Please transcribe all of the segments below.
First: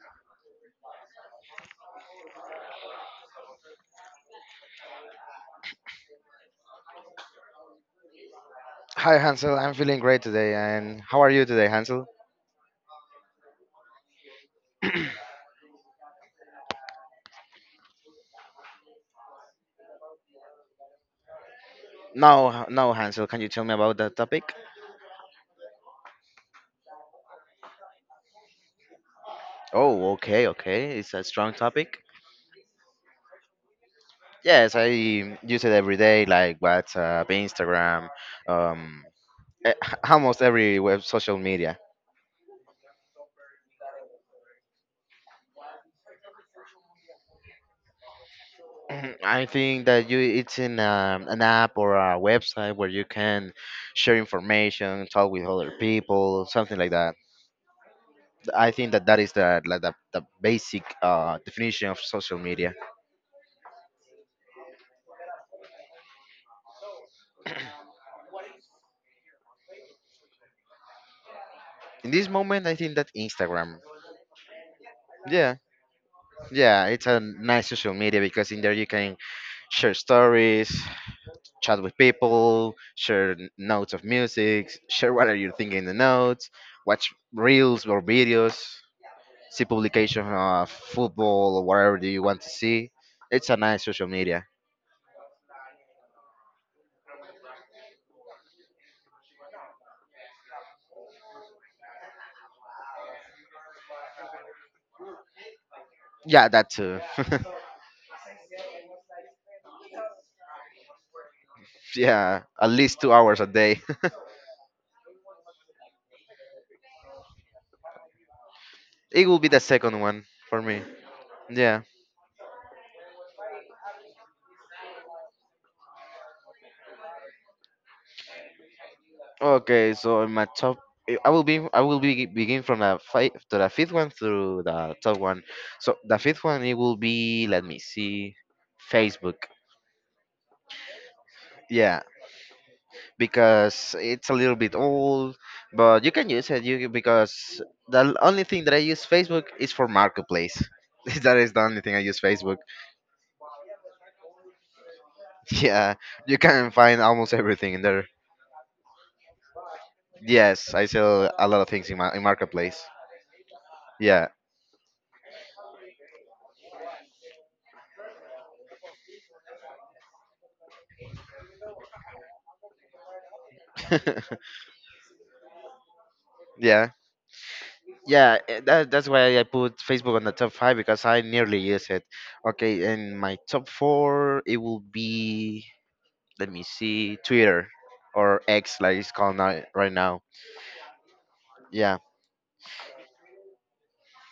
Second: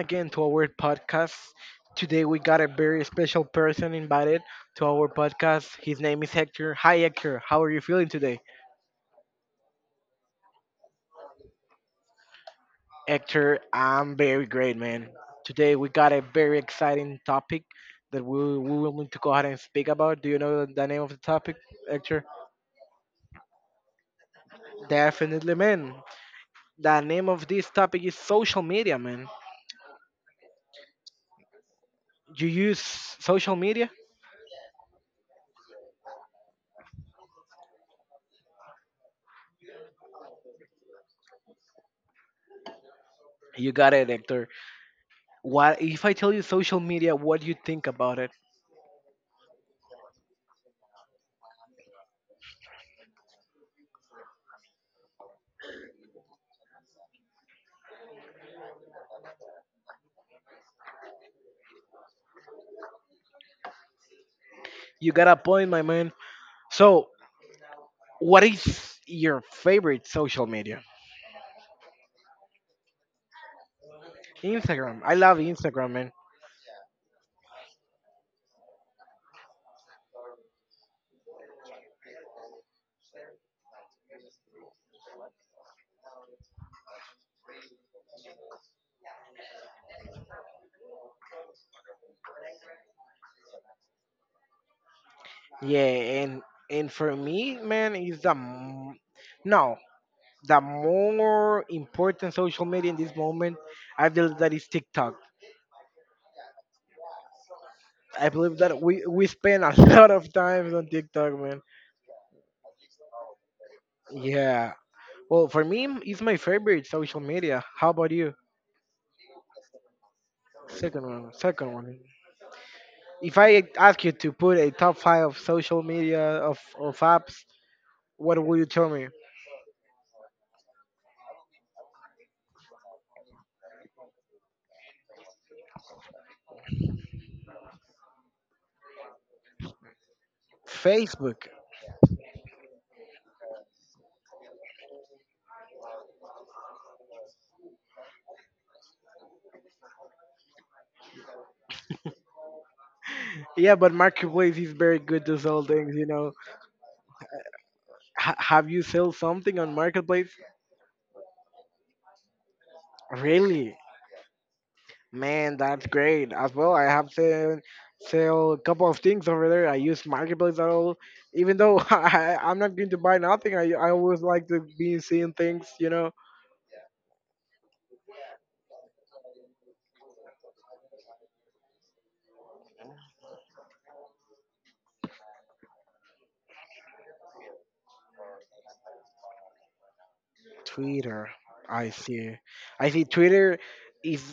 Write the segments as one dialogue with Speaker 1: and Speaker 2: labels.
Speaker 1: again to our podcast. Today we got a very special person invited to our podcast. His name is Hector. Hi, Hector. How are you feeling today?
Speaker 2: Hi Hansel, I'm feeling great today. And how are you today, Hansel?
Speaker 1: Hector, I'm very great, man. Today we got a very exciting topic that we will need to go ahead and speak about. Do you know the name of the topic, Hector?
Speaker 2: Now Hansel, can you tell me about that topic?
Speaker 1: Definitely, man. The name of this topic is social media, man.
Speaker 2: Oh, okay, okay. It's a strong topic.
Speaker 1: You use social media?
Speaker 2: Yes, I use it every day, like WhatsApp, Instagram, um, e- almost every web social media.
Speaker 1: You got it, Hector. What if I tell you social media? What do you think about it?
Speaker 2: Mhm, I think that you it's in an app or a website where you can share information, talk with other people, something like that. I think that that is the like the basic definition of social media.
Speaker 1: You got a point, my man. So, what is your favorite social media?
Speaker 2: In this moment, I think that Instagram.
Speaker 1: Instagram. I love
Speaker 2: Yeah,
Speaker 1: Instagram, man.
Speaker 2: yeah, it's a nice social media because in there you can share stories, chat with people, share notes of music, share what are you thinking in the notes, watch reels or videos, see publication of football or whatever do you want to see. It's a nice social media.
Speaker 1: Yeah, and for me, man, is the no, the more important social media in this moment. I believe that is TikTok.
Speaker 2: Yeah, that too.
Speaker 1: I believe that we spend a lot of time on TikTok, man.
Speaker 2: Yeah, at least 2 hours a day.
Speaker 1: Yeah. Well, for me, it's my favorite social media. How about you?
Speaker 2: It will be the second one for me.
Speaker 1: Second one. Second
Speaker 2: Yeah.
Speaker 1: one. If I ask you to put a top five of social media of apps, what will you tell me?
Speaker 2: Okay, so in my top, I will be begin from the five to the fifth one through the top one. So the fifth one it will be, let me see, Facebook.
Speaker 1: Facebook.
Speaker 2: Yeah, because it's a little bit old, but you can use it. You can- because the only thing that I use Facebook is for marketplace. That is the only thing I use Facebook.
Speaker 1: Yeah, but Marketplace is very good to sell
Speaker 2: Yeah,
Speaker 1: things.
Speaker 2: you can find almost everything in there.
Speaker 1: Have you sold something on Marketplace?
Speaker 2: Yes, I sell a lot of things in my in marketplace.
Speaker 1: Really?
Speaker 2: Yeah,
Speaker 1: Man, that's great. As well, I have to sell a couple of things over there. I use Marketplace at all. Even though I'm not going to buy nothing, I always like to be seeing things.
Speaker 2: yeah. Yeah, that's why I put Facebook on the top five because I nearly use it. Okay, and my top four it will be, let me see, Twitter or X like it's called now, right now.
Speaker 1: Twitter. I
Speaker 2: Yeah,
Speaker 1: see. I see. Twitter is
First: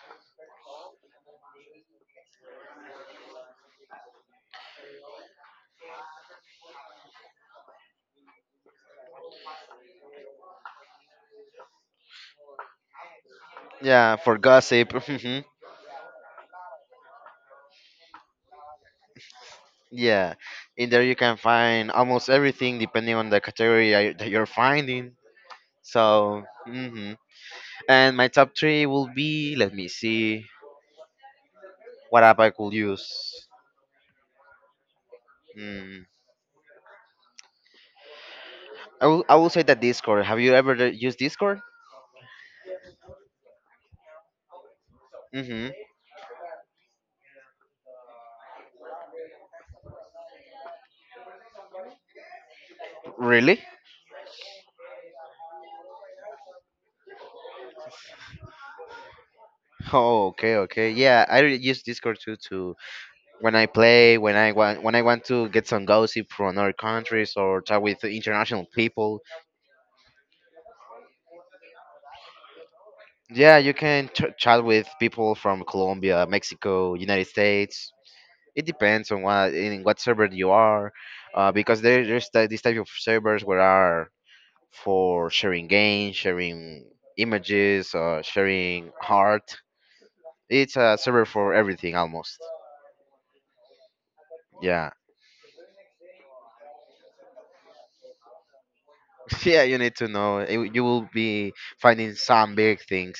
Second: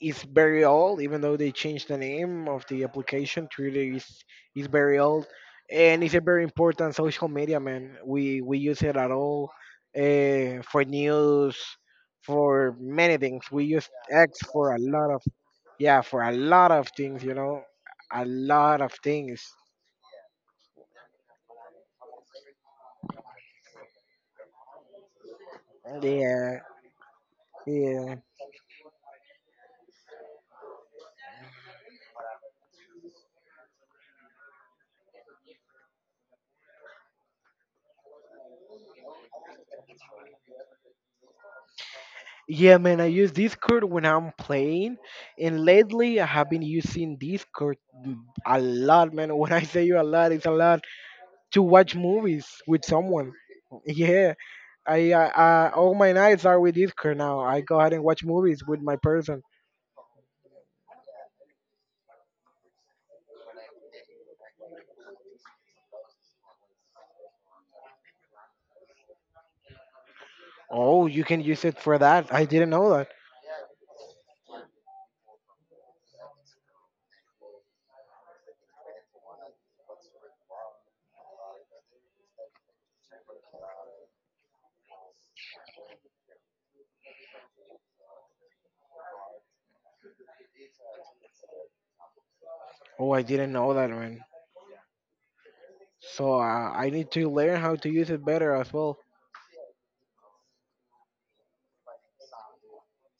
Speaker 1: is very old, even though they changed the name of the application. Twitter is very old, and it's a very important social media. Man, we use it at all, for news, for many things. We use
Speaker 2: yeah,
Speaker 1: X
Speaker 2: for
Speaker 1: for a
Speaker 2: gossip.
Speaker 1: lot of,
Speaker 2: Mhm,
Speaker 1: yeah, for a lot of things. A lot of things.
Speaker 2: yeah, in there you can find almost everything depending on the category that you're finding. So,
Speaker 1: Yeah, yeah.
Speaker 2: and my top three will be, let me see, what app I could use. Mm. I will say that Discord. Have you ever used Discord?
Speaker 1: Yeah, man, I use Discord when I'm playing, and
Speaker 2: Mm-hmm.
Speaker 1: lately I have been using Discord a lot, man. When I say you a lot, it's a lot to watch movies with someone.
Speaker 2: Really?
Speaker 1: Yeah, I all my nights are with Discord now. I go ahead and watch movies with my person.
Speaker 2: Oh, okay, okay. Yeah, use Discord too to when I play, when I want to get some gossip from other countries or chat with international people.
Speaker 1: Oh, you can use it for that. I didn't know that.
Speaker 2: Yeah, you can chat with people from Colombia, Mexico, United States. It depends on what server you are, because there's this type of servers where are for sharing games, sharing images, sharing art. It's a server for everything almost.
Speaker 1: Oh, I didn't know that, man.
Speaker 2: Yeah.
Speaker 1: So I need to learn how to use it better as well.
Speaker 2: Yeah, you need to know. You will be finding some big things.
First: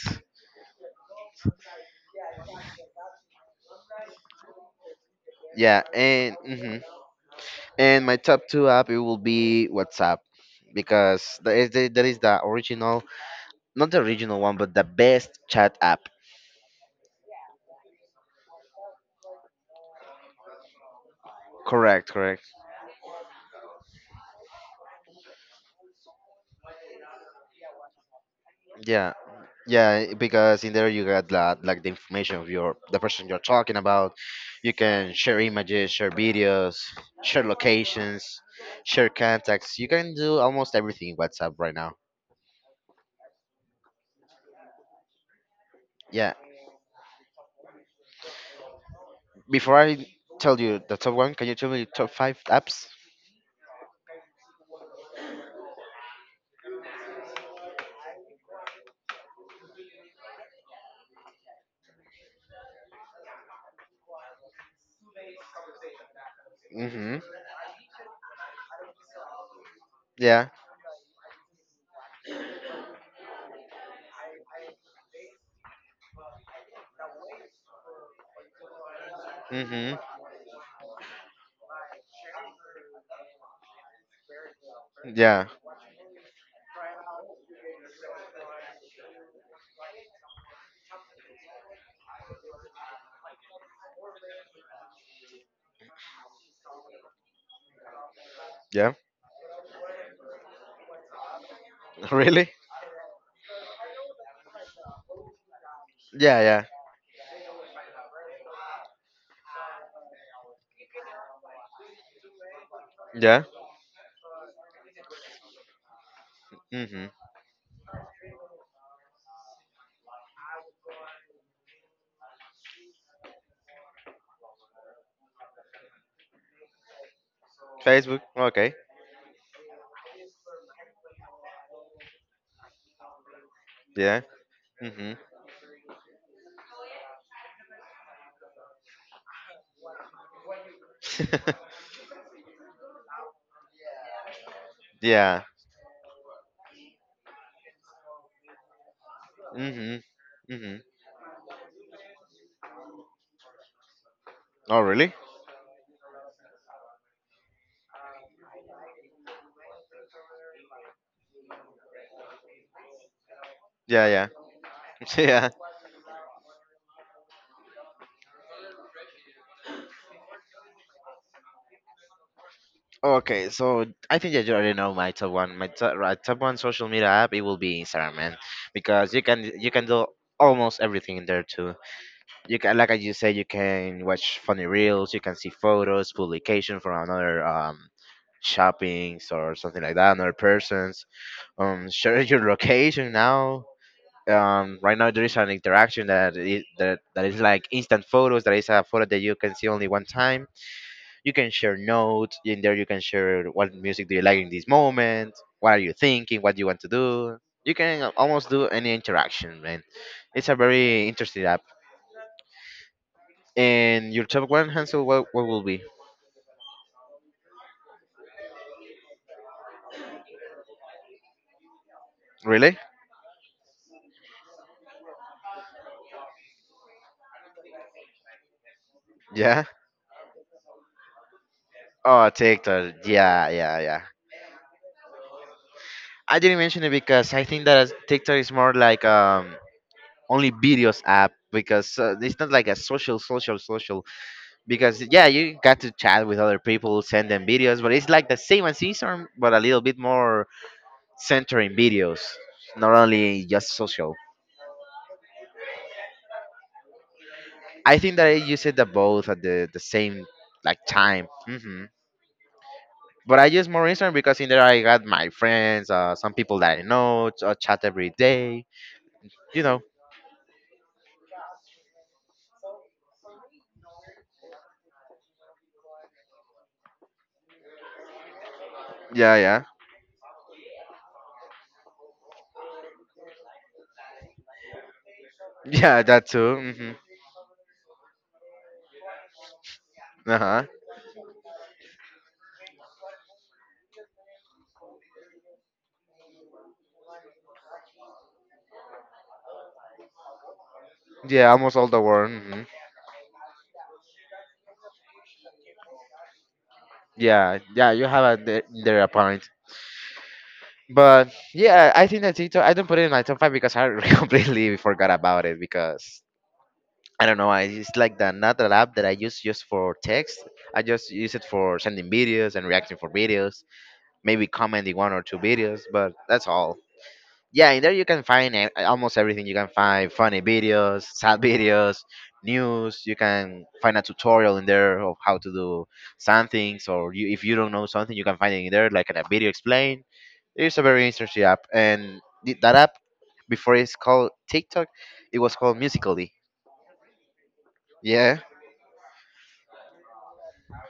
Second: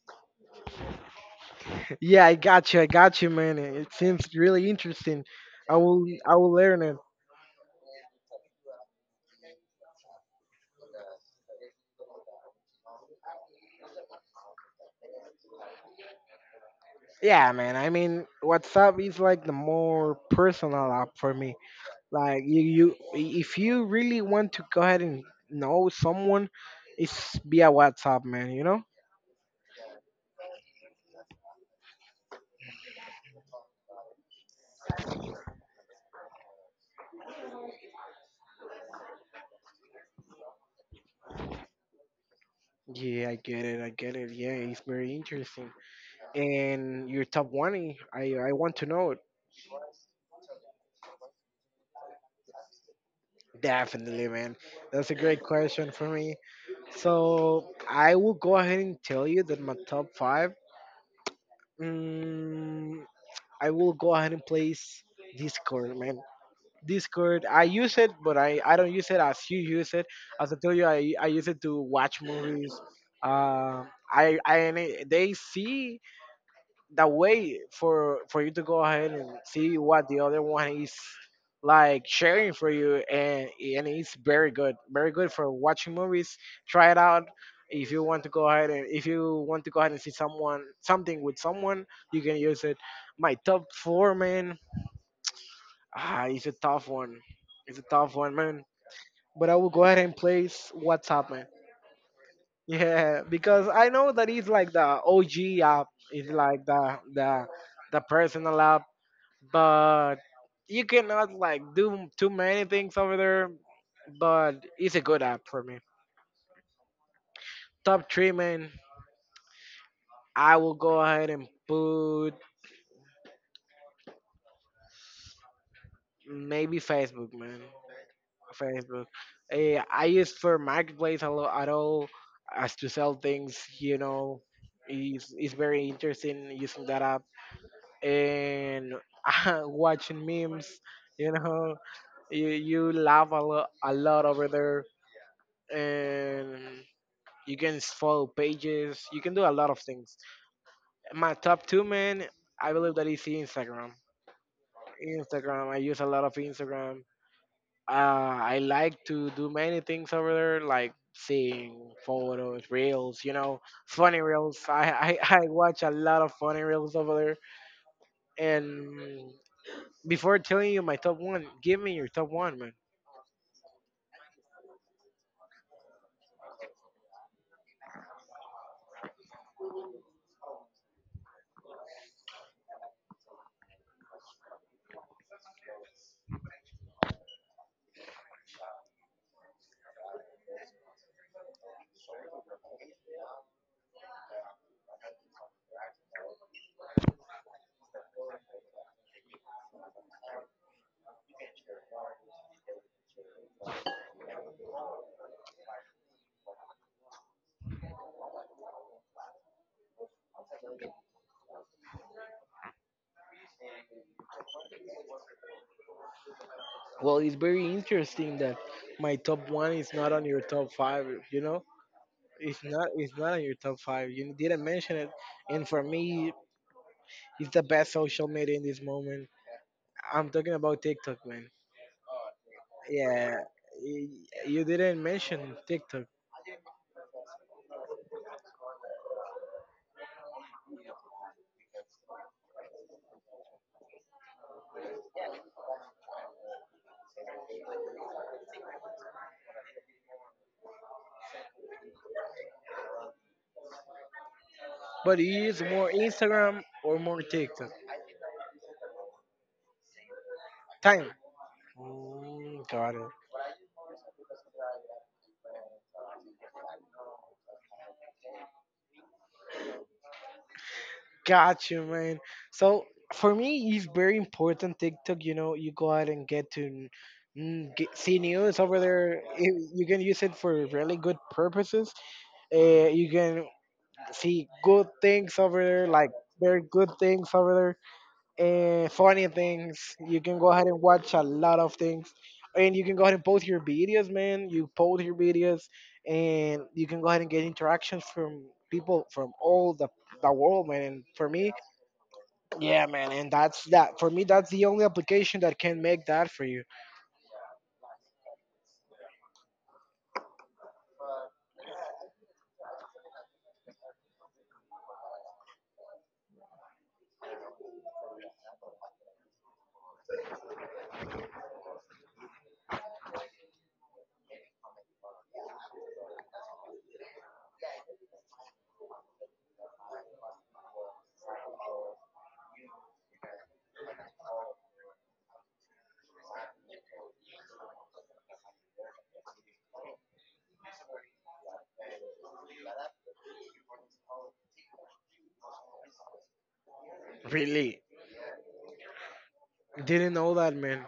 Speaker 1: Yeah, I got you. I got you, man. It seems really interesting.
Speaker 2: Yeah, and
Speaker 1: I will learn it.
Speaker 2: and my top two app it will be WhatsApp because that is the original, not the original one, but the best chat app.
Speaker 1: Yeah, man. I mean, WhatsApp is like the more personal app for me.
Speaker 2: Correct, correct.
Speaker 1: Like if you really want to go ahead and know someone, it's via WhatsApp, man. You know?
Speaker 2: Yeah, yeah, because in there you got that, like the information of your the person you're talking about. You can share images, share videos, share locations, share contacts. You can do almost everything in WhatsApp right now.
Speaker 1: Yeah, I get it. I get it. Yeah, it's very interesting.
Speaker 2: Yeah.
Speaker 1: And your top one, I want to know it.
Speaker 2: Before I tell you the top one, can you tell me the top five apps?
Speaker 1: Definitely, man. That's a great question for me. So I will go ahead and tell you that my top five. Um, I will go ahead and place Discord, man.
Speaker 2: Mm-hmm.
Speaker 1: Discord. I use it, but I don't use it as you use it.
Speaker 2: Yeah.
Speaker 1: As I told you, I use it to watch movies. Uh, they see the way for you to go ahead and see
Speaker 2: Mm-hmm.
Speaker 1: what the other one is like sharing for you, and it's very good, very good
Speaker 2: Yeah.
Speaker 1: for watching movies. Try it out if you want to go ahead and if you want to go ahead and see someone something with someone, you can use it. My top four, man. Ah, it's a tough one. It's a tough one, man.
Speaker 2: Yeah.
Speaker 1: But I will go ahead and place WhatsApp, man.
Speaker 2: Really?
Speaker 1: Yeah, because I know that it's like the OG app. It's
Speaker 2: Yeah.
Speaker 1: like
Speaker 2: Yeah.
Speaker 1: the personal app, but you cannot like do too many things over
Speaker 2: Yeah.
Speaker 1: there. But it's a good app for me.
Speaker 2: Mm-hmm.
Speaker 1: Top three, man. I will go ahead and put maybe Facebook, man.
Speaker 2: Facebook. Okay.
Speaker 1: Facebook. Eh, I use for Marketplace a lot at all, as to sell things.
Speaker 2: Yeah. Mm-hmm.
Speaker 1: It's very interesting using that app and watching memes. You know, you laugh a lot over there,
Speaker 2: Yeah.
Speaker 1: and you can follow pages. You can do a lot of
Speaker 2: Mm-hmm.
Speaker 1: things.
Speaker 2: Mm-hmm.
Speaker 1: My top two, man, I believe that is Instagram.
Speaker 2: Oh, really?
Speaker 1: Instagram, I use a lot of Instagram. I like to do many things over there, like seeing photos, reels,
Speaker 2: Yeah.
Speaker 1: funny reels.
Speaker 2: Yeah.
Speaker 1: I
Speaker 2: Yeah.
Speaker 1: watch a lot of funny reels over there. And before telling you my top one, give me your top one, man.
Speaker 2: Okay. So I think that you already know my top one. My top, right, top one social media app. It will be Instagram, man, because you can do almost everything in there too. You can, like I just said, you can watch funny reels, you can see photos, publication from another shoppings or something like that, another persons, share your location now, right now there is an interaction that is like instant photos, that is a photo that you can see only one time. You can share notes in there, you can share what music do you like in this moment, what are you thinking, what do you want to do. You can almost do any interaction, man. It's a very interesting. And your top one, Hansel, what will be?
Speaker 1: Well, it's very interesting that my top one is not on your top five, you know?
Speaker 2: Really?
Speaker 1: It's not on your top five. You didn't mention it. And for me, it's the best social media in this moment.
Speaker 2: Yeah.
Speaker 1: I'm talking about TikTok, man.
Speaker 2: Oh, TikTok.
Speaker 1: Yeah,
Speaker 2: Yeah, yeah, yeah.
Speaker 1: y- you didn't mention TikTok,
Speaker 2: I didn't mention it because I think that TikTok is more like only videos app because it's not like a social. Because yeah, you got to chat with other people, send them videos, but it's like the same as Instagram, but a little bit more centering videos, not only just social.
Speaker 1: but you use more Instagram or more TikTok?
Speaker 2: I think that I use it the both at the same like
Speaker 1: Time.
Speaker 2: time.
Speaker 1: Got it.
Speaker 2: But I use more Instagram because in there I got my friends, some people that I know, chat every day. You know.
Speaker 1: Got you, man. So for me, it's very important TikTok. You go out and get to, get, see news over there.
Speaker 2: Yeah, yeah,
Speaker 1: You can use it for really good purposes. You can see good things over there,
Speaker 2: yeah.
Speaker 1: like
Speaker 2: That too.
Speaker 1: very good things over there, and funny things. You
Speaker 2: Uh
Speaker 1: can go
Speaker 2: huh.
Speaker 1: ahead and watch a lot of things. And you can go ahead and post your videos, man. You post your videos and you can go ahead and get interactions from people from all the world, man. And for
Speaker 2: Yeah,
Speaker 1: me,
Speaker 2: almost all the world.
Speaker 1: yeah, man. And that's that. For me, that's the only application that can make that for you.
Speaker 2: Yeah, yeah. You have a there a point. But yeah, I think that TikTok. I don't put it in my top five because I completely forgot about it because I don't know. I it's like the another app that I use just for text. I just use it for sending videos and reacting for videos, maybe commenting one or two videos, but that's all. Yeah, in there you can find almost everything. You can find funny videos, sad videos, news. You can find a tutorial in there of how to do some things, or you, if you don't know something you can find it in there like in a video explained. It's a very interesting app. And that app, before it's called TikTok, it was called Musically.
Speaker 1: Really?
Speaker 2: Yeah.
Speaker 1: Didn't know that, man.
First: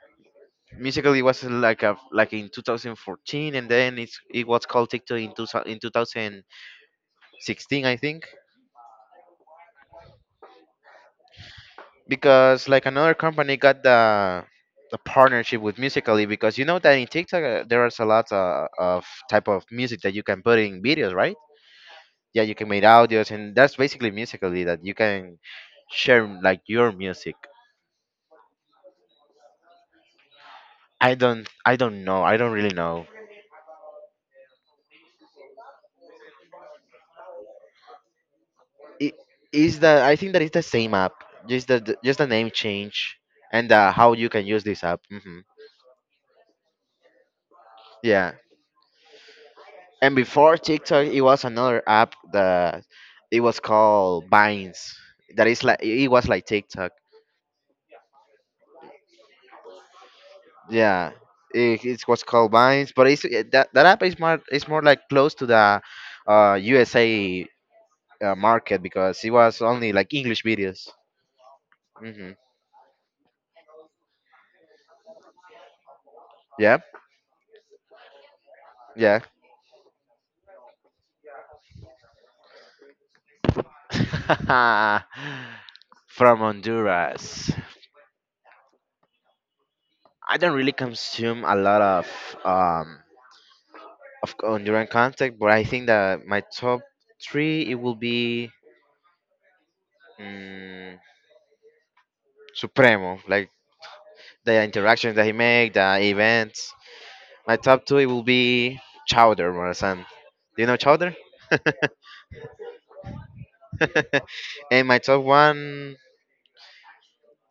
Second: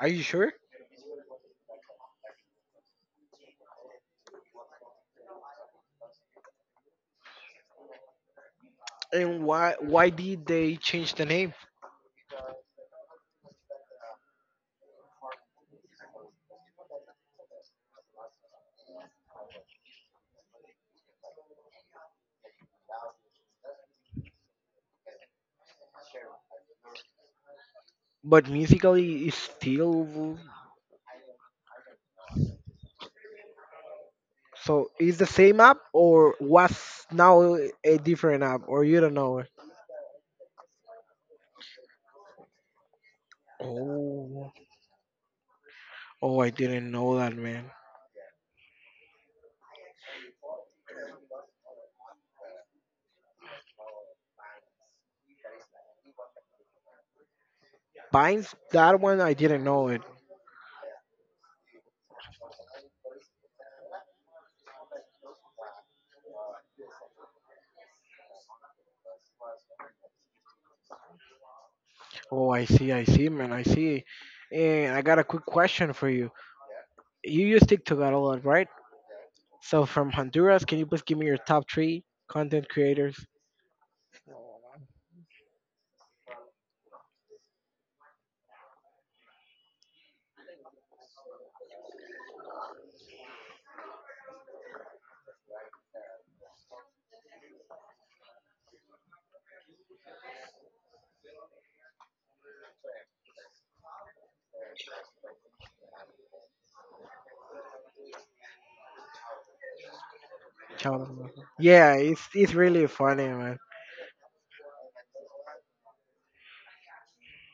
Speaker 1: Are you sure?
Speaker 2: Musically was like a like in 2014, and then it was called TikTok in, two, in 2016, I think.
Speaker 1: And why did they change the name?
Speaker 2: Because like another company got the partnership with Musically, because you know that in TikTok there is a lot of type of music that you can put in videos, right? Yeah, you can make audios, and that's basically Musically, that you can share like your music.
Speaker 1: But Musically is still.
Speaker 2: I don't really know.
Speaker 1: So is the same app, or was now a different app, or you don't
Speaker 2: It
Speaker 1: know it?
Speaker 2: is the, I think that it's the same app, just the name change, and how you can
Speaker 1: Oh,
Speaker 2: use this app.
Speaker 1: oh, I didn't know that, man.
Speaker 2: Yeah. And before TikTok, it was another app that it was called Vines. That is like it was like TikTok.
Speaker 1: Binds, that one, I didn't know it.
Speaker 2: Yeah, it was called Vines, but that that app is more, it's more like close to the USA market because it was only like English videos. hmm
Speaker 1: Oh, I see, man, I see. And I got a quick question for you.
Speaker 2: Yeah,
Speaker 1: You use TikTok a lot, right?
Speaker 2: yeah.
Speaker 1: So from Honduras, can you please give me your top three content creators?
Speaker 2: From Honduras, I don't really consume a lot um, of Honduran contact, but I think that my top three it will be, mm, Supremo, like the interactions that he make, the events. My top two it will be Chowder Morazan. Do you know Chowder?
Speaker 1: Chao. Yeah, it's really funny, man.
Speaker 2: And my top one,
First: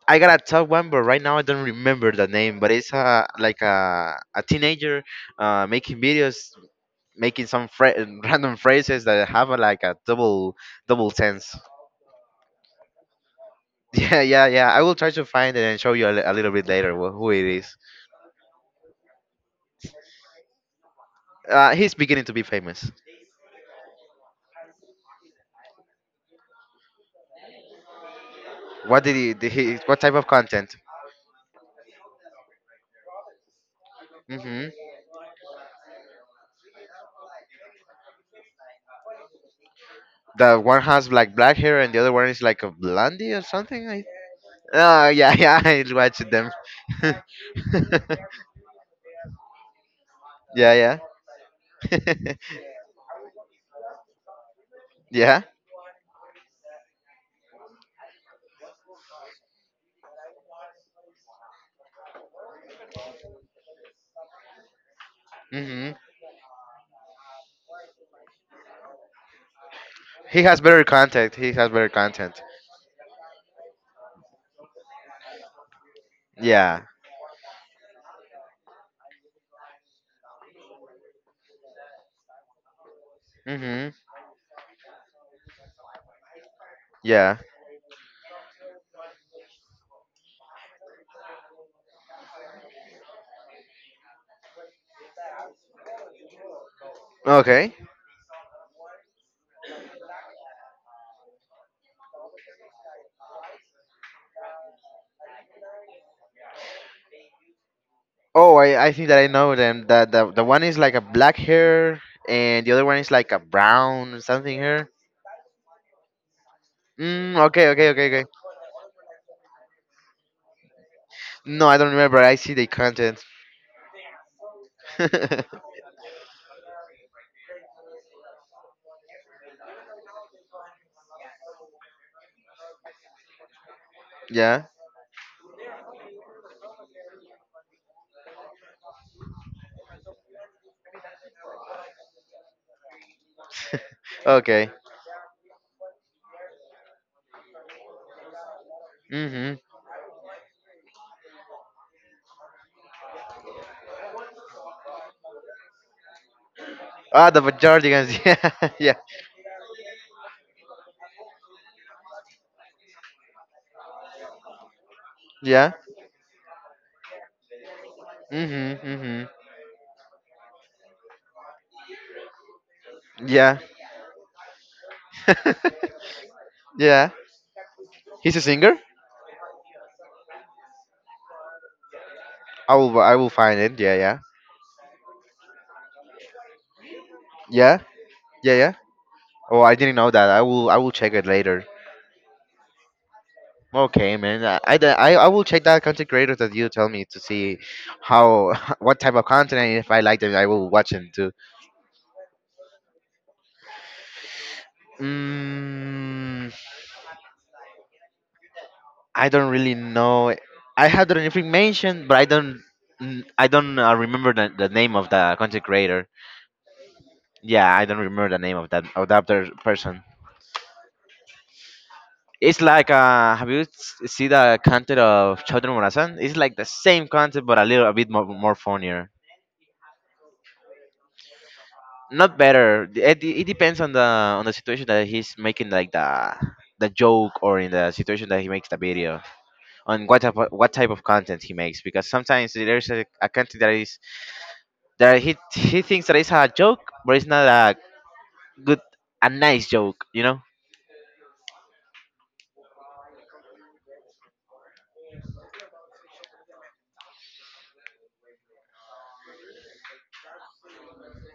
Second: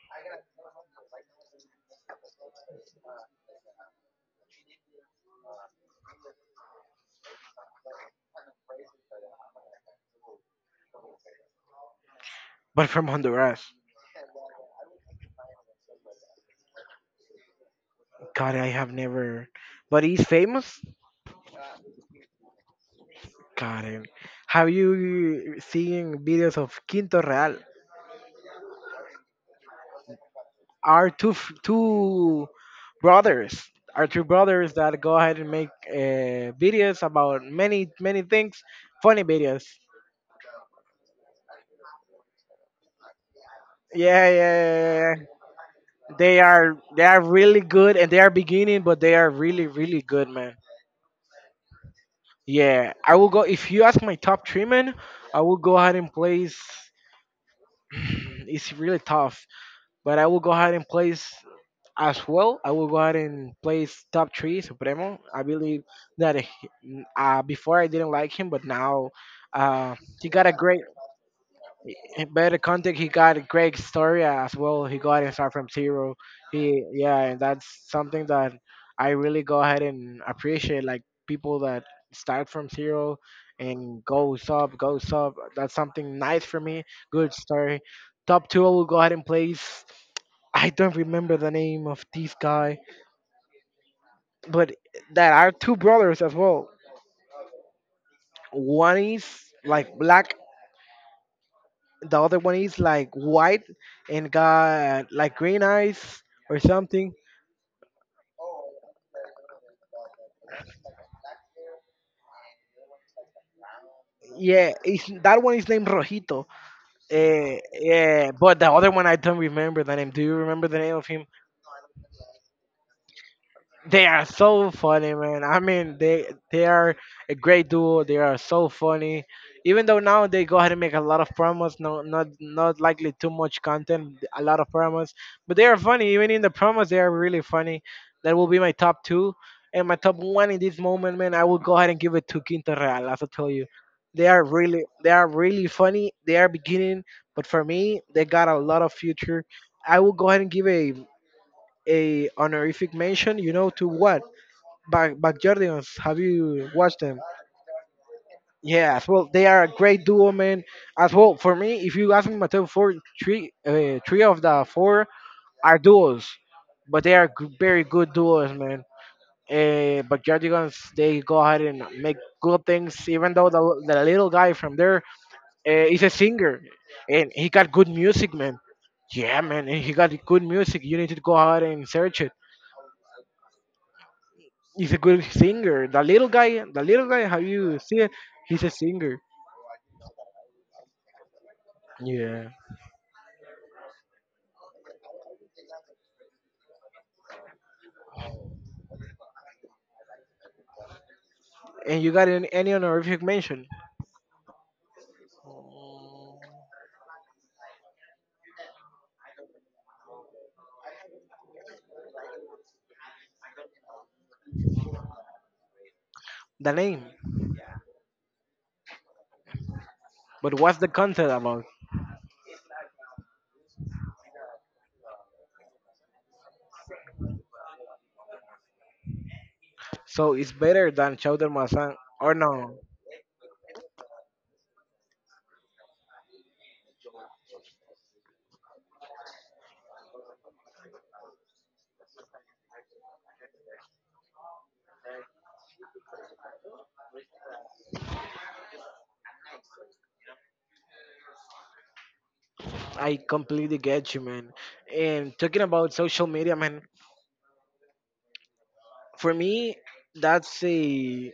Speaker 2: I got a top one, but right now I don't remember the name. But it's a like a teenager making videos, making some random phrases that have a, like a double sense.
Speaker 1: But from Honduras,
Speaker 2: Yeah, yeah, yeah. I will try to find it and show you a, a little bit later who it is.
Speaker 1: God, I have never. But he's famous.
Speaker 2: He's beginning to be famous.
Speaker 1: Got it. Have you seen videos of Quinto Real?
Speaker 2: What did he? Did he what type of content?
Speaker 1: Are two two brothers? Are two
Speaker 2: Mm-hmm.
Speaker 1: brothers that go ahead and make videos about many many things, funny videos.
Speaker 2: The one has like black hair and the other one is like a blondie or something. I,
Speaker 1: Yeah, yeah, yeah. Yeah.
Speaker 2: yeah,
Speaker 1: Yeah.
Speaker 2: yeah. I watched
Speaker 1: They
Speaker 2: them.
Speaker 1: are
Speaker 2: Yeah,
Speaker 1: really good and they are beginning, but they are really good, man.
Speaker 2: yeah,
Speaker 1: Yeah, I will go. If you ask my top three, man, I
Speaker 2: yeah.
Speaker 1: will go ahead and place. It's really tough, but I will go ahead and place as well, I will go ahead and place top three Supremo. I believe
Speaker 2: Mm-hmm.
Speaker 1: that before I didn't like him, but now, uh, he got
Speaker 2: He has better content. He has better
Speaker 1: in
Speaker 2: content.
Speaker 1: better content. He got a great story as well. He got and start from zero.
Speaker 2: Yeah.
Speaker 1: He, yeah, and that's something that I really go ahead and appreciate. Like people that start from zero
Speaker 2: Mm-hmm.
Speaker 1: and goes up, goes up. That's something nice for me. Good
Speaker 2: Yeah.
Speaker 1: story. Top two, I will go ahead and place. I don't remember the name of this guy, but that are two brothers as well.
Speaker 2: Okay.
Speaker 1: One is like black, the other one is like white and got like green eyes or something.
Speaker 2: Oh, I think that I know them. That The one is like a black hair and the other one is like a brown or something
Speaker 1: Yeah,
Speaker 2: hair.
Speaker 1: that one is named Rojito.
Speaker 2: Mm, okay, okay, okay, okay.
Speaker 1: Yeah, but the other one, I don't remember the name. Do you remember the name of him?
Speaker 2: No, I don't remember. I see the content.
Speaker 1: They are so funny, man. I mean, they are a great duo. They are so funny. Even though now they go ahead and make a lot of promos, no, not likely too much content, a lot
Speaker 2: Yeah.
Speaker 1: of promos, but they are funny. Even in the promos, they are really funny. That will be my top two, and my top one in this moment, man. I will go ahead and give it to Quinto Real. As I tell you,
Speaker 2: Okay.
Speaker 1: they are really funny. They are beginning, but for me, they got a lot of future.
Speaker 2: Mhm.
Speaker 1: I will go ahead and give a honorific mention. You know to what? Backyardigans. Have you watched them?
Speaker 2: Ah, the Bajordigans. Yeah, yeah,
Speaker 1: Yes, well, they are a great duo, man. As well, for me, if you ask me, my top four, three, three of the four
Speaker 2: yeah.
Speaker 1: are duos, but they are very good duos,
Speaker 2: Mhm,
Speaker 1: man.
Speaker 2: mhm.
Speaker 1: But Jardigans, they go ahead and make good things, even though
Speaker 2: Yeah,
Speaker 1: the little guy from there is a singer
Speaker 2: yeah.
Speaker 1: and he got good music,
Speaker 2: He's a
Speaker 1: man.
Speaker 2: singer.
Speaker 1: Yeah, man, and he got good music. You need to go ahead and search it.
Speaker 2: I will. I will find it. Yeah, yeah,
Speaker 1: He's a good singer. The little guy, have you
Speaker 2: yeah,
Speaker 1: seen it?
Speaker 2: yeah,
Speaker 1: He's a
Speaker 2: yeah.
Speaker 1: singer.
Speaker 2: Oh, I didn't know that. I will. I will check it later.
Speaker 1: Yeah.
Speaker 2: Okay, man. I, de- I will check that content creator that you tell me to see how what type of content, and if I like them, I will watch them too.
Speaker 1: And you got any honorific mention,
Speaker 2: Mm, I don't really know. I had the information, but I don't, I don't remember the name of the content creator.
Speaker 1: the name.
Speaker 2: Yeah, I don't remember the name of that other person.
Speaker 1: But what's the content about?
Speaker 2: It's like have you see the content of Chodron Morazan? It's like the same content, but a little a bit more more funnier.
Speaker 1: So it's better than Chowder Masan. Or
Speaker 2: Not
Speaker 1: no,
Speaker 2: better. It depends on the situation that he's making, like the joke, or in the situation that he makes the video, on what type of content he makes. Because sometimes there's a content that is that he thinks that it's a joke, but it's not good a nice joke. You know?
Speaker 1: I completely get you, man. And talking about social media, man, for me, that's a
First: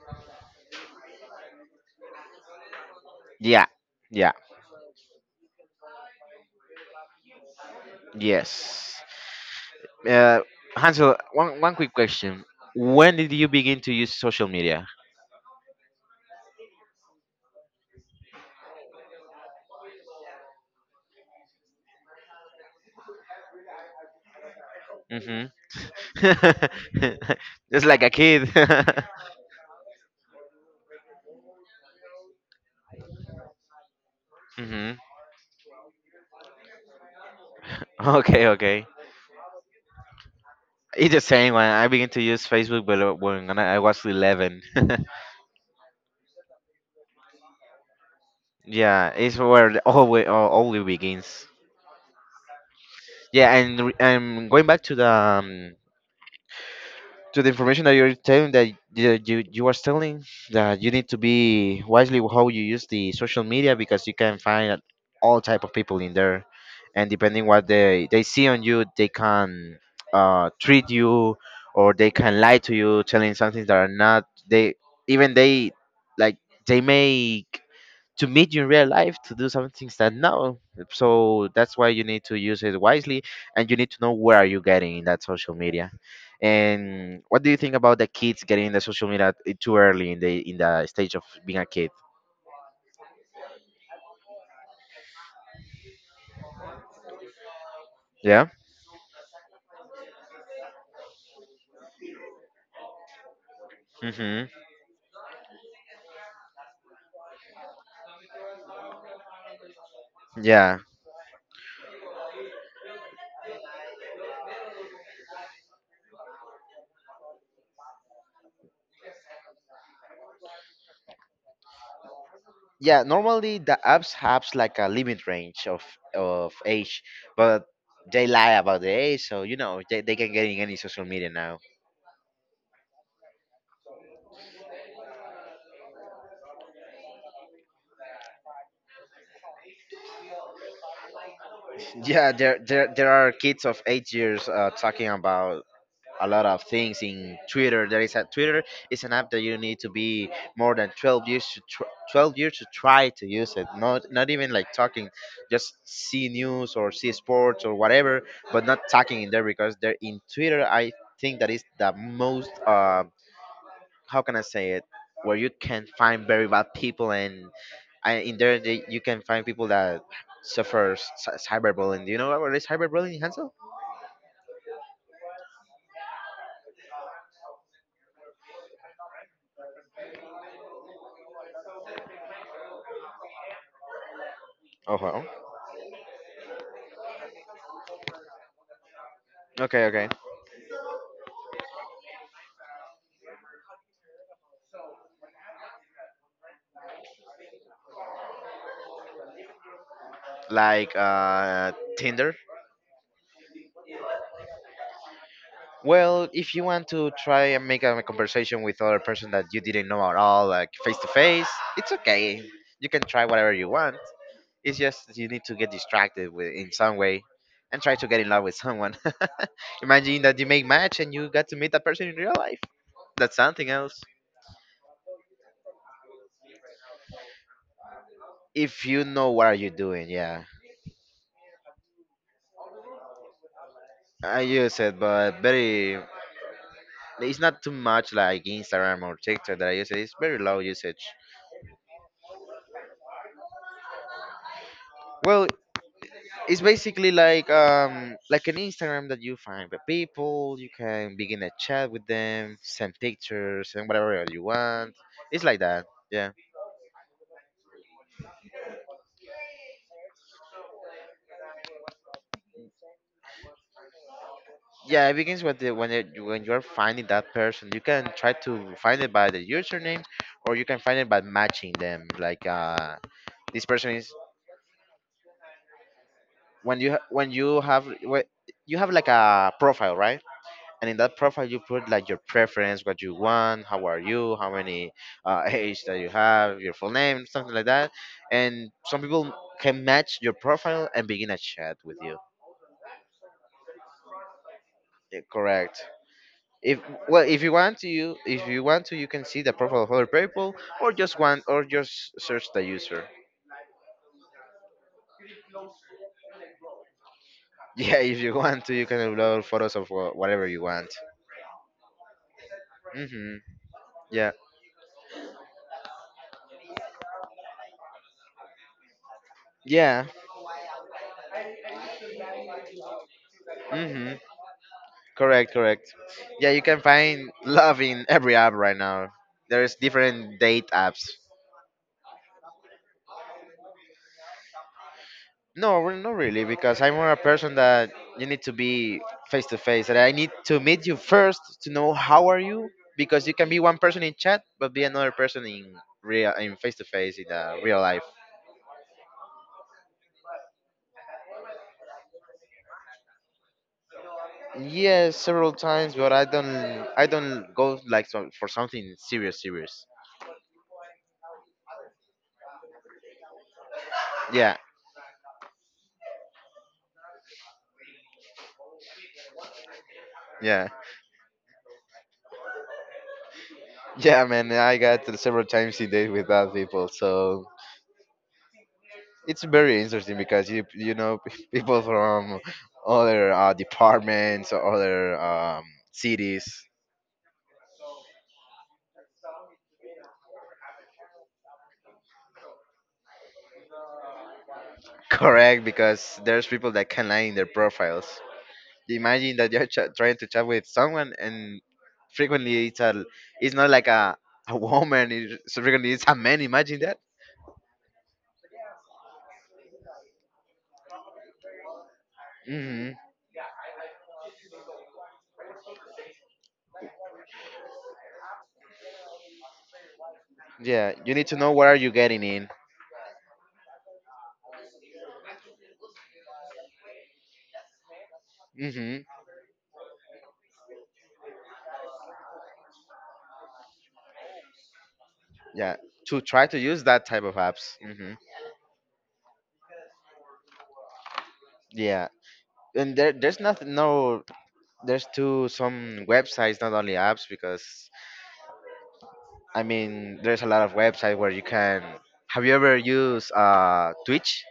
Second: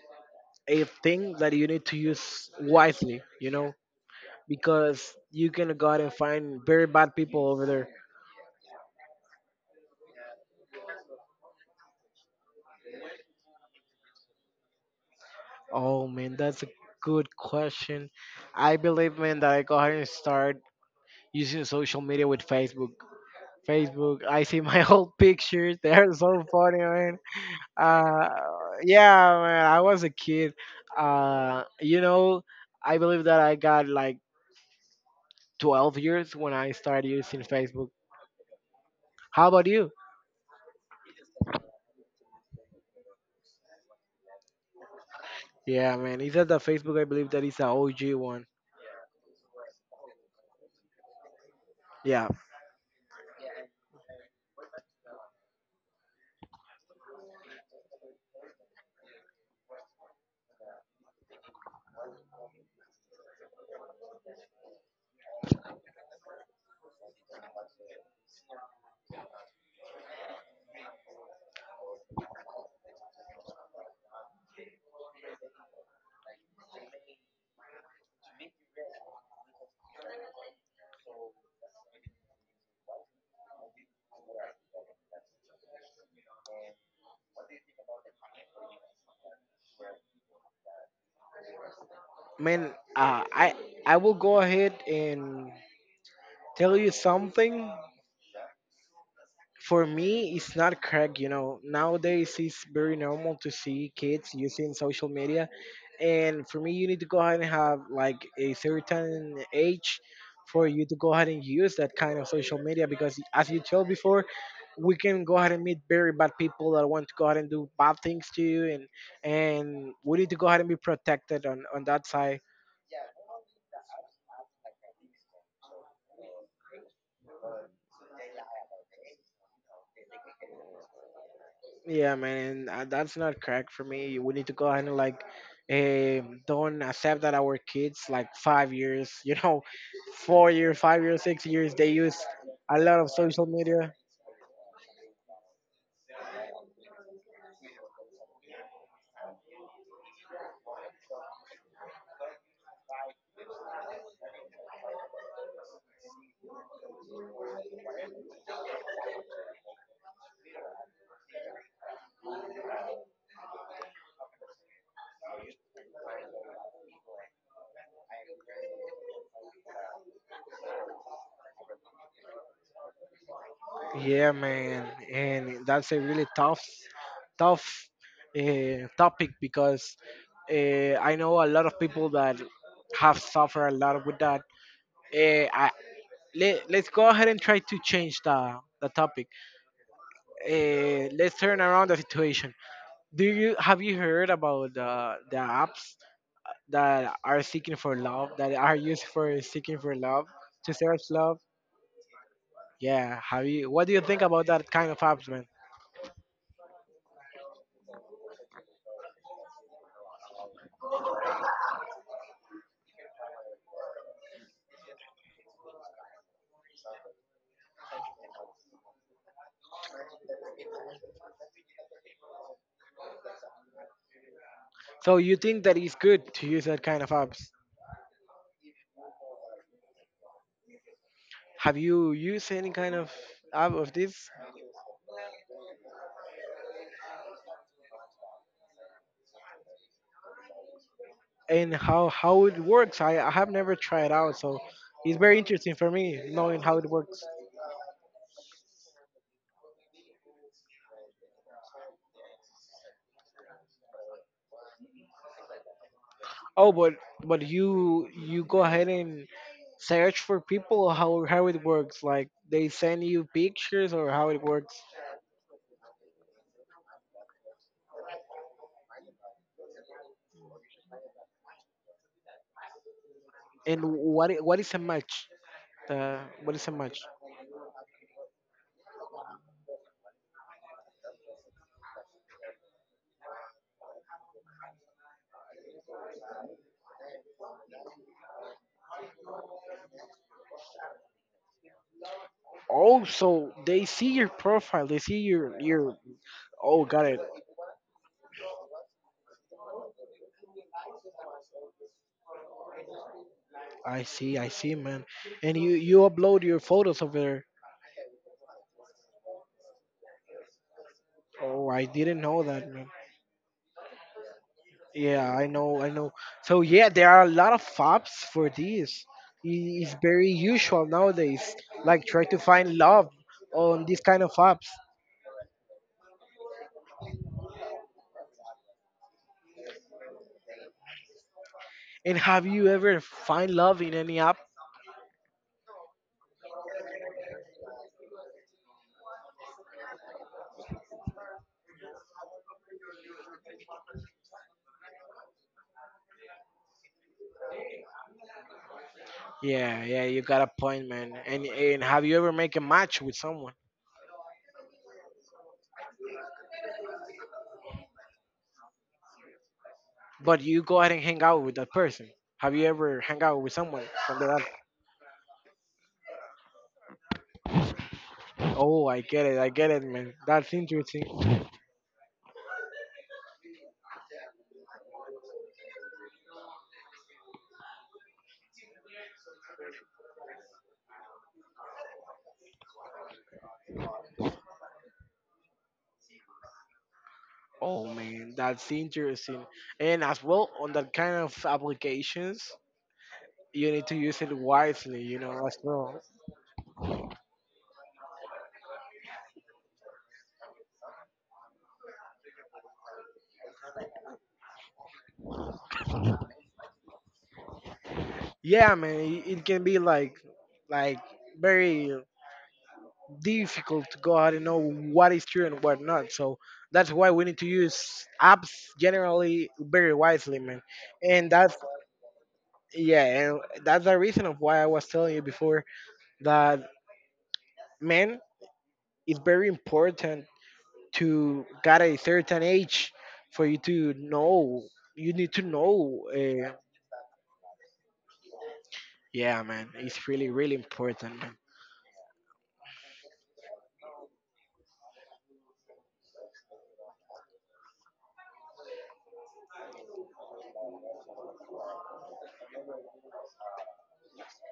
Speaker 1: a thing that you need to use wisely, you
Speaker 2: Yeah,
Speaker 1: know,
Speaker 2: yeah,
Speaker 1: because you can go out and find very bad people over there.
Speaker 2: yes. Uh, Hansel, one quick question. When did you begin to use social media?
Speaker 1: Oh man, that's a good question. I believe, man, that I go ahead and start using social media with Facebook. Facebook, I see my old
Speaker 2: Mm-hmm.
Speaker 1: pictures. They're so funny, man.
Speaker 2: Just like a
Speaker 1: Uh,
Speaker 2: kid.
Speaker 1: yeah, man, I was a kid. You know, I believe that I got like
Speaker 2: Mm-hmm.
Speaker 1: 12 years when I started using Facebook.
Speaker 2: Okay, okay.
Speaker 1: How about you?
Speaker 2: It's the same one. I began to use Facebook, but when I was 11.
Speaker 1: Yeah, man, it's that the Facebook? I believe that is an OG one.
Speaker 2: Yeah, it's where way all it begins.
Speaker 1: Yeah,
Speaker 2: Yeah, and going back to the information that you're telling, that you are telling that you need to be wisely with how you use the social media, because you can find all type of people in there, and depending what they see on you they can treat you, or they can lie to you telling something that are not, they even they, like, they make to meet you in real life to do some things that no. So that's why you need to use it wisely, and you need to know where are you getting in that social media. And what do you think about the kids getting in the social media too early in the stage of being a kid?
Speaker 1: man, I will go ahead and tell you something.
Speaker 2: Yeah.
Speaker 1: For me it's not correct, you know, nowadays it's very normal to see kids
Speaker 2: Hmm.
Speaker 1: using social media. And for me, you need to go ahead and have like a certain age for
Speaker 2: Yeah,
Speaker 1: you to go ahead and use that kind of social media, because as you told before, we can go ahead and meet very bad people that want to go ahead and do bad things to you, and we need to go ahead and be protected on that side.
Speaker 2: yeah, normally the apps have like a limit range of age, but they lie about the age. So they can get in any social media now.
Speaker 1: Yeah, man, that's not correct for me. We need to go ahead and like, don't accept that our kids like 5 years, you know, 4 years, 5 years, 6 years, they use
Speaker 2: Yeah, there
Speaker 1: a
Speaker 2: there,
Speaker 1: lot of
Speaker 2: there are
Speaker 1: social
Speaker 2: kids of
Speaker 1: media.
Speaker 2: 8 years talking about a lot of things in Twitter. There is a Twitter, is an app that you need to be more than 12 years to try to use it. Not even like talking, just see news or see sports or whatever, but not talking in there, because there in Twitter I think that is the most how can I say it, where you can find very bad people. And in there they, you can find people that suffer cyberbullying. Do you know what is cyberbullying, Hansel?
Speaker 1: Yeah, man, and that's a really tough topic because I know a lot of people that have suffered a lot with that.
Speaker 2: Oh, well.
Speaker 1: Uh, I, let's go ahead and try to change the topic.
Speaker 2: Okay, okay.
Speaker 1: Let's turn around the situation. Do you have you heard about the apps that are seeking for love, that are used for seeking for love, to
Speaker 2: Like
Speaker 1: search love?
Speaker 2: Tinder?
Speaker 1: Yeah, have you? What do you think about that kind of apps, man?
Speaker 2: Well, if you want to try and make a conversation with other person that you didn't know at all, like face to face, it's okay. You can try whatever you want. It's just that you need to get distracted with, in some way, and try to get in love with someone. Imagine that you make match and you got to meet that person in real life. That's something else.
Speaker 1: So you think that it's good to use that kind of apps?
Speaker 2: If you know what are you doing, yeah.
Speaker 1: Have you used any kind of app of this?
Speaker 2: I use it, but very. It's not too much like Instagram or TikTok that I use it. It's very low usage.
Speaker 1: And how it works? I have never tried out, so it's very
Speaker 2: Well,
Speaker 1: interesting for me knowing
Speaker 2: it's
Speaker 1: how it
Speaker 2: basically
Speaker 1: works.
Speaker 2: like an Instagram, that you find the people, you can begin a chat with them, send pictures and whatever else you want. It's like that. Yeah.
Speaker 1: Oh, but you go ahead and search for people, or how it works? Like they send you pictures, or how it works?
Speaker 2: Yeah, it begins with when you're finding that person, you can try to find it by the username, or you can find it by matching them. Like this
Speaker 1: And
Speaker 2: person is,
Speaker 1: what is a match? What is a
Speaker 2: when
Speaker 1: match?
Speaker 2: you have like a profile, right? And in that profile you put like your preference, what you want, how are you, how many age that you have, your full name, something like that. And some people can match your profile and begin a chat with you.
Speaker 1: Oh, so they see your profile. They see
Speaker 2: Yeah,
Speaker 1: your
Speaker 2: correct.
Speaker 1: your.
Speaker 2: If,
Speaker 1: Oh, got it.
Speaker 2: well, if you want to you if you want to, you can see the profile of other people, or just search the user.
Speaker 1: I see. I see, man. And you upload your photos over there.
Speaker 2: Yeah, if you want to, you can upload photos of whatever you want.
Speaker 1: Oh, I didn't know that, man.
Speaker 2: Hmm. Yeah.
Speaker 1: Yeah, I know, I know. So yeah, there are a lot of apps for this. It's
Speaker 2: Yeah.
Speaker 1: very usual nowadays. Like try to find love on these
Speaker 2: Hmm.
Speaker 1: kind of apps.
Speaker 2: Correct, correct. Yeah, you can find love in every app right now. There's different date apps.
Speaker 1: And have you ever find love in any app?
Speaker 2: No, well, not really, because I'm more a person that you need to be face to face. That I need to meet you first to know how are you, because you can be one person in chat, but be another person in real, in face to face in real life.
Speaker 1: Yeah, yeah, you got a point, man. And have you ever make a match with someone?
Speaker 2: Yes, several times, but I don't go like for something serious, serious.
Speaker 1: But you go ahead and hang out with that person. Have you ever hang out with someone from that app?
Speaker 2: Yeah,
Speaker 1: Oh, I get it, man. That's
Speaker 2: yeah,
Speaker 1: interesting.
Speaker 2: yeah, man. I got to several times in date with other people, so it's very interesting because you know people from other departments or other cities.
Speaker 1: Oh man, that's interesting. And as well, on that kind of applications, you need to use it wisely, you know, as
Speaker 2: Correct,
Speaker 1: well.
Speaker 2: because there's people that can lie in their profiles. Imagine that you're trying to chat with someone, and frequently it's a it's not like a woman. It's so frequently it's a man. Imagine that.
Speaker 1: Yeah, man, it can be like very
Speaker 2: Hmm.
Speaker 1: difficult to go out and know what is true and what not. So that's why we need to use apps generally very wisely, man.
Speaker 2: Yeah, you need
Speaker 1: And
Speaker 2: to know
Speaker 1: that's,
Speaker 2: what are you getting in.
Speaker 1: yeah, and that's the reason of why I was telling you before that, man,
Speaker 2: Hmm.
Speaker 1: it's very important to get a certain age for you to know. You need to know.
Speaker 2: Yeah, to try to use that type of apps. Hmm.
Speaker 1: Yeah, man, it's really, really important, man.
Speaker 2: Yeah, and there's nothing, no, there's too some websites, not only apps, because I mean there's a lot of websites where you can. Have you ever used Twitch?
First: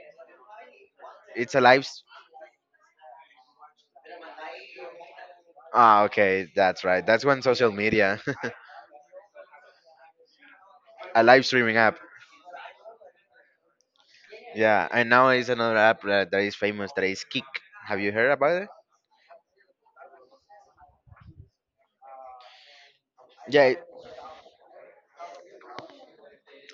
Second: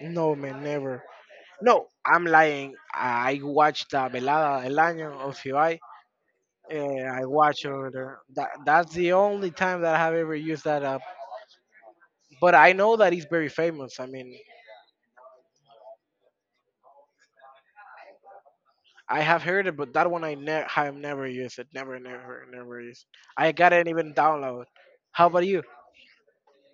Speaker 1: No, man, never.
Speaker 2: It's a live.
Speaker 1: No, I'm lying. I watched the Velada del Año of Ibai.
Speaker 2: Ah, okay, that's right. That's
Speaker 1: I
Speaker 2: one
Speaker 1: watch
Speaker 2: social
Speaker 1: on
Speaker 2: media,
Speaker 1: that. That's the only time that I have ever used that app.
Speaker 2: a live streaming app.
Speaker 1: But I know that it's very famous. I mean,
Speaker 2: Yeah, and now is another app that is famous. That is Kick. Have you heard about it?
Speaker 1: I have heard it, but that one I have never used it. Never, never, never used. I got
Speaker 2: Yeah,
Speaker 1: it even download. How about you?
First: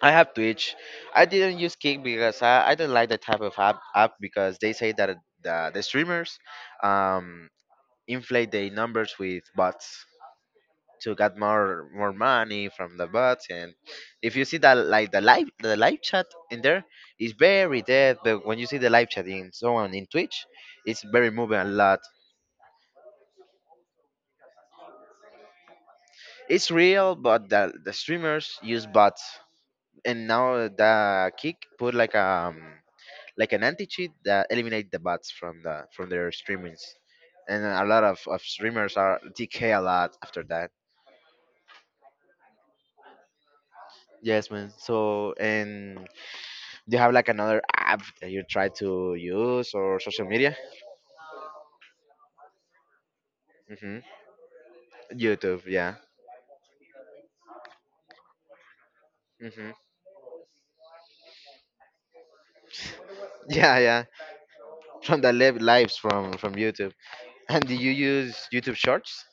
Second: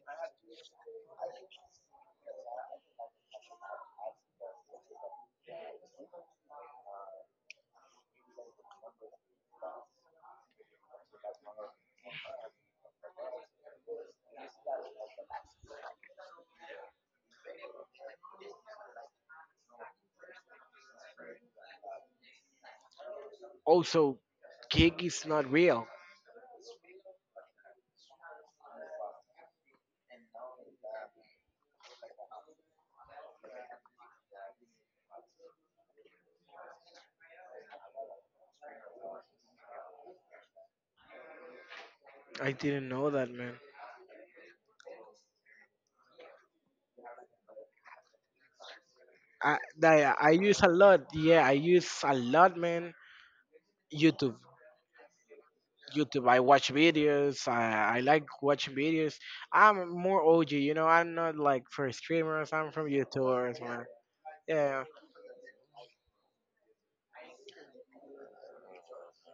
Speaker 2: I have Twitch. I didn't use Kick because I don't like the type of app because they say that the streamers um, inflate their numbers with bots, to get more money from the bots. And if you see that like the live chat in there is very dead, but when you see the live chat in someone in Twitch, it's very moving a lot.
Speaker 1: Also, Gig is not real.
Speaker 2: It's real, but the streamers use bots. And now the Kick put like an anti-cheat that eliminate the bots from their streamings, and a lot of streamers are decay a lot after that.
Speaker 1: I didn't know that, man.
Speaker 2: Yes, man, so. And do you have like another app that you try to use or social
Speaker 1: I
Speaker 2: media?
Speaker 1: use a lot. Yeah, I use a lot, man.
Speaker 2: Hmm.
Speaker 1: YouTube.
Speaker 2: YouTube, yeah.
Speaker 1: YouTube. I watch videos. I like watching videos.
Speaker 2: Hmm.
Speaker 1: I'm more OG, you know. I'm not like for streamers. I'm from YouTubers,
Speaker 2: Yeah,
Speaker 1: man.
Speaker 2: yeah.
Speaker 1: Yeah.
Speaker 2: From the lives from YouTube. And do you use YouTube Shorts?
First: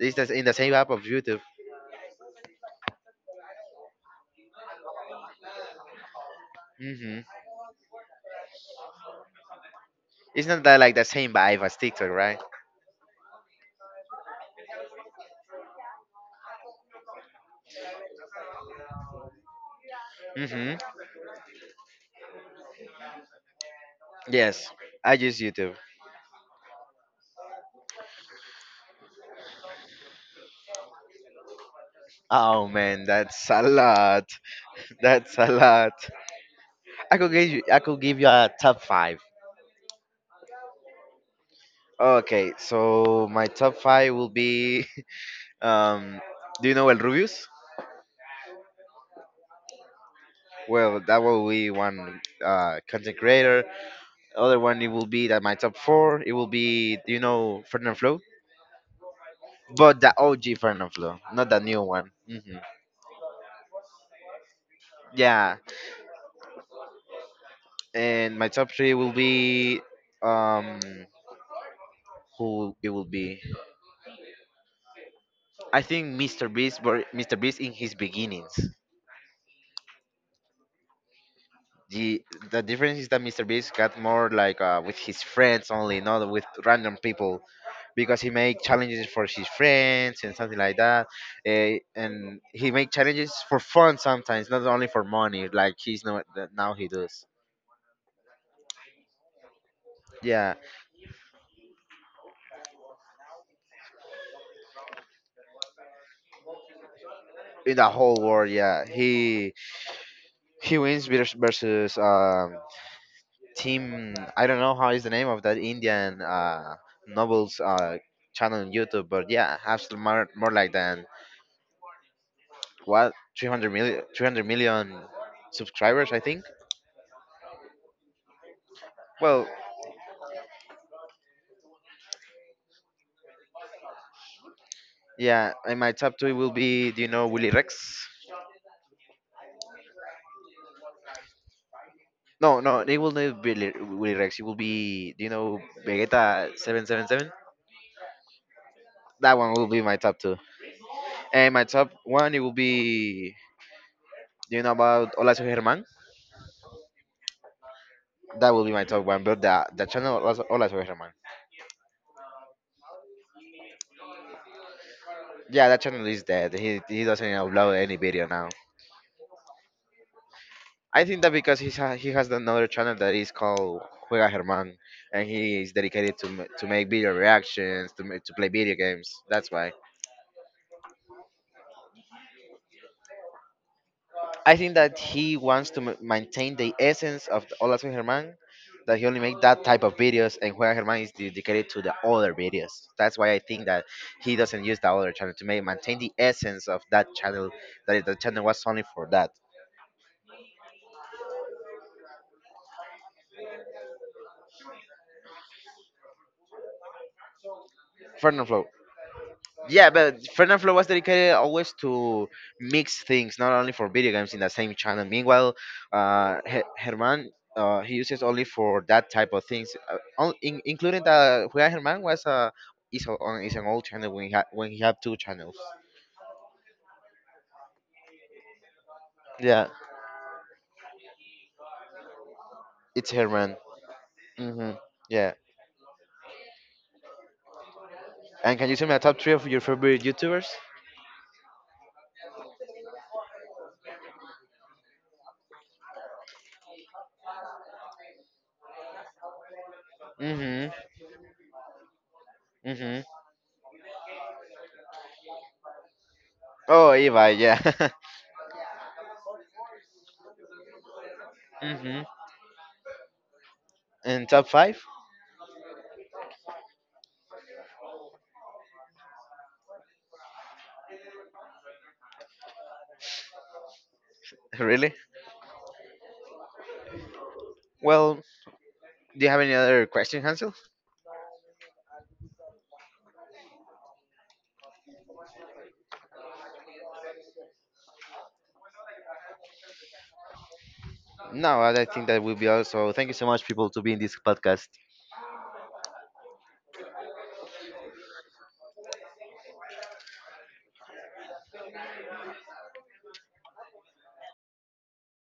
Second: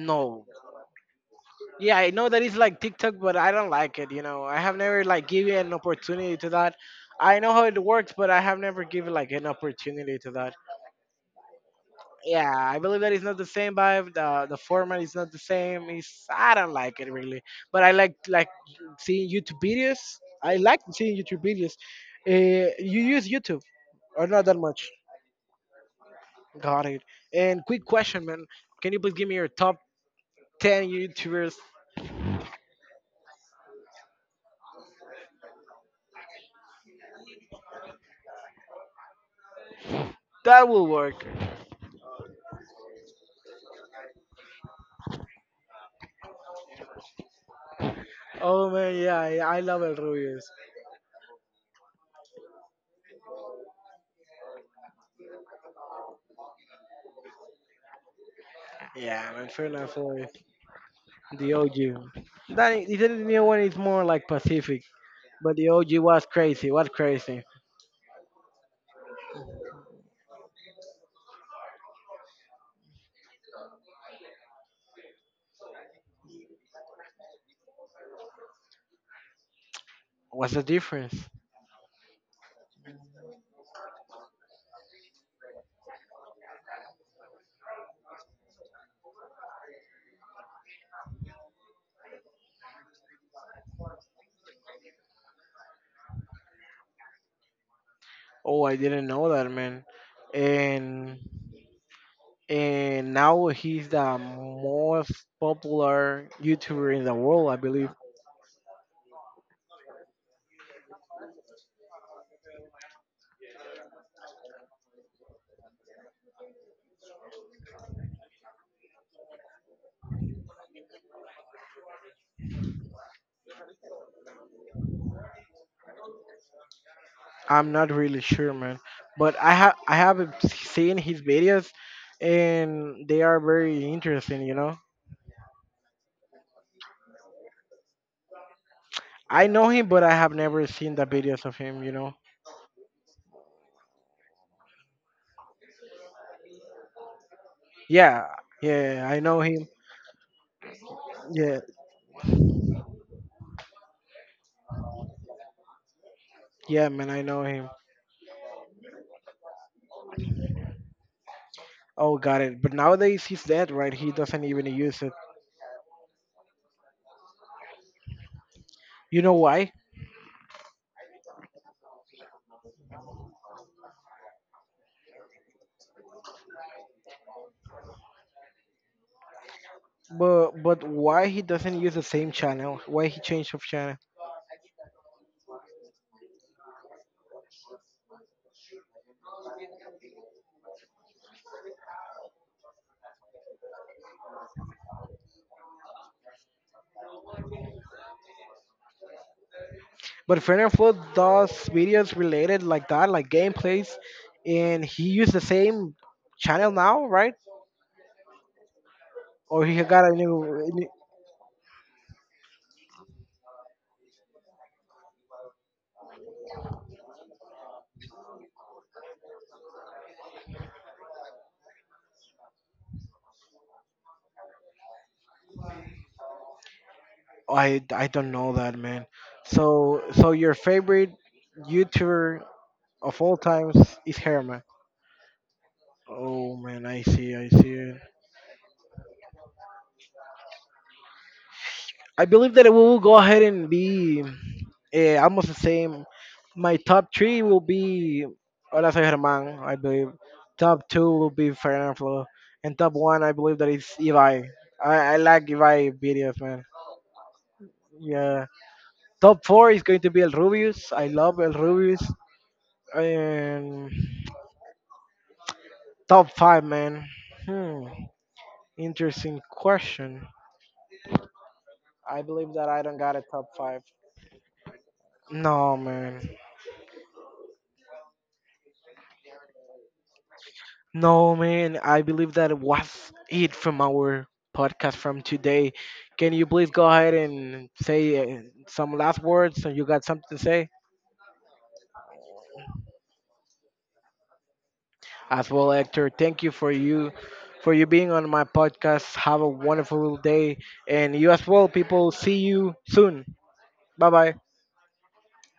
Speaker 2: Is that in the same app of YouTube?
Speaker 1: Yeah, I know that it's like TikTok, but I don't like it. You know, I have never like given an opportunity to that.
Speaker 2: Hmm.
Speaker 1: I know how it works, but I have never given like an opportunity to that.
Speaker 2: Isn't that like the same vibe as TikTok, right?
Speaker 1: Yeah, I believe that it's not the same vibe. The format is not the same. It's, I don't like it really, but I like seeing YouTube videos. I
Speaker 2: Hmm.
Speaker 1: like seeing YouTube videos. You use YouTube or not that
Speaker 2: Yes,
Speaker 1: much?
Speaker 2: I use YouTube.
Speaker 1: Got it. And quick question, man. Can you please give me your top 10 YouTubers?
Speaker 2: Oh man, that's a lot. That's a lot. I could give you a top five.
Speaker 1: That will work.
Speaker 2: Okay, so my top five will be Um, do you know El Rubius?
Speaker 1: Oh man, yeah, yeah I love El Rubius.
Speaker 2: Well, that will be one content creator. Other one, it will be that my top four. It will be, do you know Fernand Flo?
Speaker 1: Yeah, man, fair enough.
Speaker 2: But the
Speaker 1: Sorry.
Speaker 2: OG Fernand Flo, not
Speaker 1: The
Speaker 2: the new
Speaker 1: OG.
Speaker 2: one. Hmm.
Speaker 1: The new one is more like Pacific, but
Speaker 2: Yeah,
Speaker 1: the OG was crazy. Was crazy.
Speaker 2: and my top three will be um who it will be. I think Mr. Beast, but Mr. Beast in his beginnings.
Speaker 1: What's the difference?
Speaker 2: The the difference is that Mr. Beast got more like with his friends only, not with random people, because he make challenges for his friends and something like that. And he make challenges for fun sometimes, not only for money. Like, he's not, now he does.
Speaker 1: Oh, I didn't know that, man.
Speaker 2: Yeah,
Speaker 1: And now he's the most popular YouTuber in the world, I
Speaker 2: in the
Speaker 1: believe.
Speaker 2: whole world, yeah. He wins versus team, I don't know how is the name of that Indian novels channel on YouTube, but yeah, has more like than what, three hundred million, three hundred million subscribers, I think.
Speaker 1: I'm not really sure, man. But
Speaker 2: Well,
Speaker 1: I have seen his videos, and they are very interesting. You know,
Speaker 2: yeah, and my top two will be, do you know Willy Rex?
Speaker 1: I know him, but I have never seen the videos of him. You know,
Speaker 2: No, no, it will not be Willy Rex. It will be, do you know Vegeta 777?
Speaker 1: yeah, yeah, I
Speaker 2: That
Speaker 1: know
Speaker 2: one will
Speaker 1: him.
Speaker 2: be my top two. And
Speaker 1: Yeah,
Speaker 2: my top one, it will be, do you know about Hola Soy Germán?
Speaker 1: yeah, man, I know him.
Speaker 2: That will be my top one, but the channel Hola Soy Hola Soy Germán.
Speaker 1: Oh, got it. But nowadays he's dead, right? He doesn't even use it.
Speaker 2: Yeah, that channel is dead. He doesn't upload any video now.
Speaker 1: You know why?
Speaker 2: I think that because he has another channel that is called Juega Germán, and he is dedicated to to make video reactions, to to play video games. That's why.
Speaker 1: But why he doesn't use the same channel? Why he changed of channel?
Speaker 2: I think that he wants to maintain the essence of the Hola Soy Germán, that he only make that type of videos, and Juega Germán is dedicated to the other videos. That's why I think that he doesn't use the other channel to maintain the essence of that channel, that the channel was only for that.
Speaker 1: But Fern and Flo does videos related like that, like gameplays, and he used the same channel now, right?
Speaker 2: Fernando Flo,
Speaker 1: Or he
Speaker 2: yeah,
Speaker 1: got a
Speaker 2: but
Speaker 1: new. A
Speaker 2: Fernanfloo was
Speaker 1: new-
Speaker 2: dedicated always to mix things, not only for video games in the same channel. Meanwhile, Herman he uses only for that type of things, including the Juega Herman was is, a, on, is an old channel when when he have two channels.
Speaker 1: I don't know that, man.
Speaker 2: Yeah,
Speaker 1: So your favorite YouTuber
Speaker 2: it's
Speaker 1: of all
Speaker 2: Herman.
Speaker 1: times is Herman.
Speaker 2: Mhm. Yeah.
Speaker 1: Oh man, I see it.
Speaker 2: And can you tell me a top three of your favorite YouTubers?
Speaker 1: I believe that we will go ahead and be almost the same. My top 3 will be Hola Soy Germán, I believe.
Speaker 2: Mhm.
Speaker 1: top 2 will be Fernando Flo. And top
Speaker 2: Mhm.
Speaker 1: one, I believe that is Eli. I like Eli videos, man.
Speaker 2: Oh, Eva. Yeah.
Speaker 1: Yeah. top 4 is going to be El Rubius. I love El
Speaker 2: Mhm.
Speaker 1: Rubius. And
Speaker 2: And top five?
Speaker 1: top 5, man. Hmm. Interesting question. I believe that I don't got a top 5.
Speaker 2: Really?
Speaker 1: No, man.
Speaker 2: Well, do you have any other question, Hansel?
Speaker 1: No, man, I believe that was it from our podcast from today. Can you please go ahead and say some last words, so you got something to say
Speaker 2: No, I think that will be also. Thank you so much, people, to be in this podcast.
Speaker 1: as well, Hector? Thank you for you being on my podcast. Have a wonderful day, and you as well, people. See you soon. Bye bye.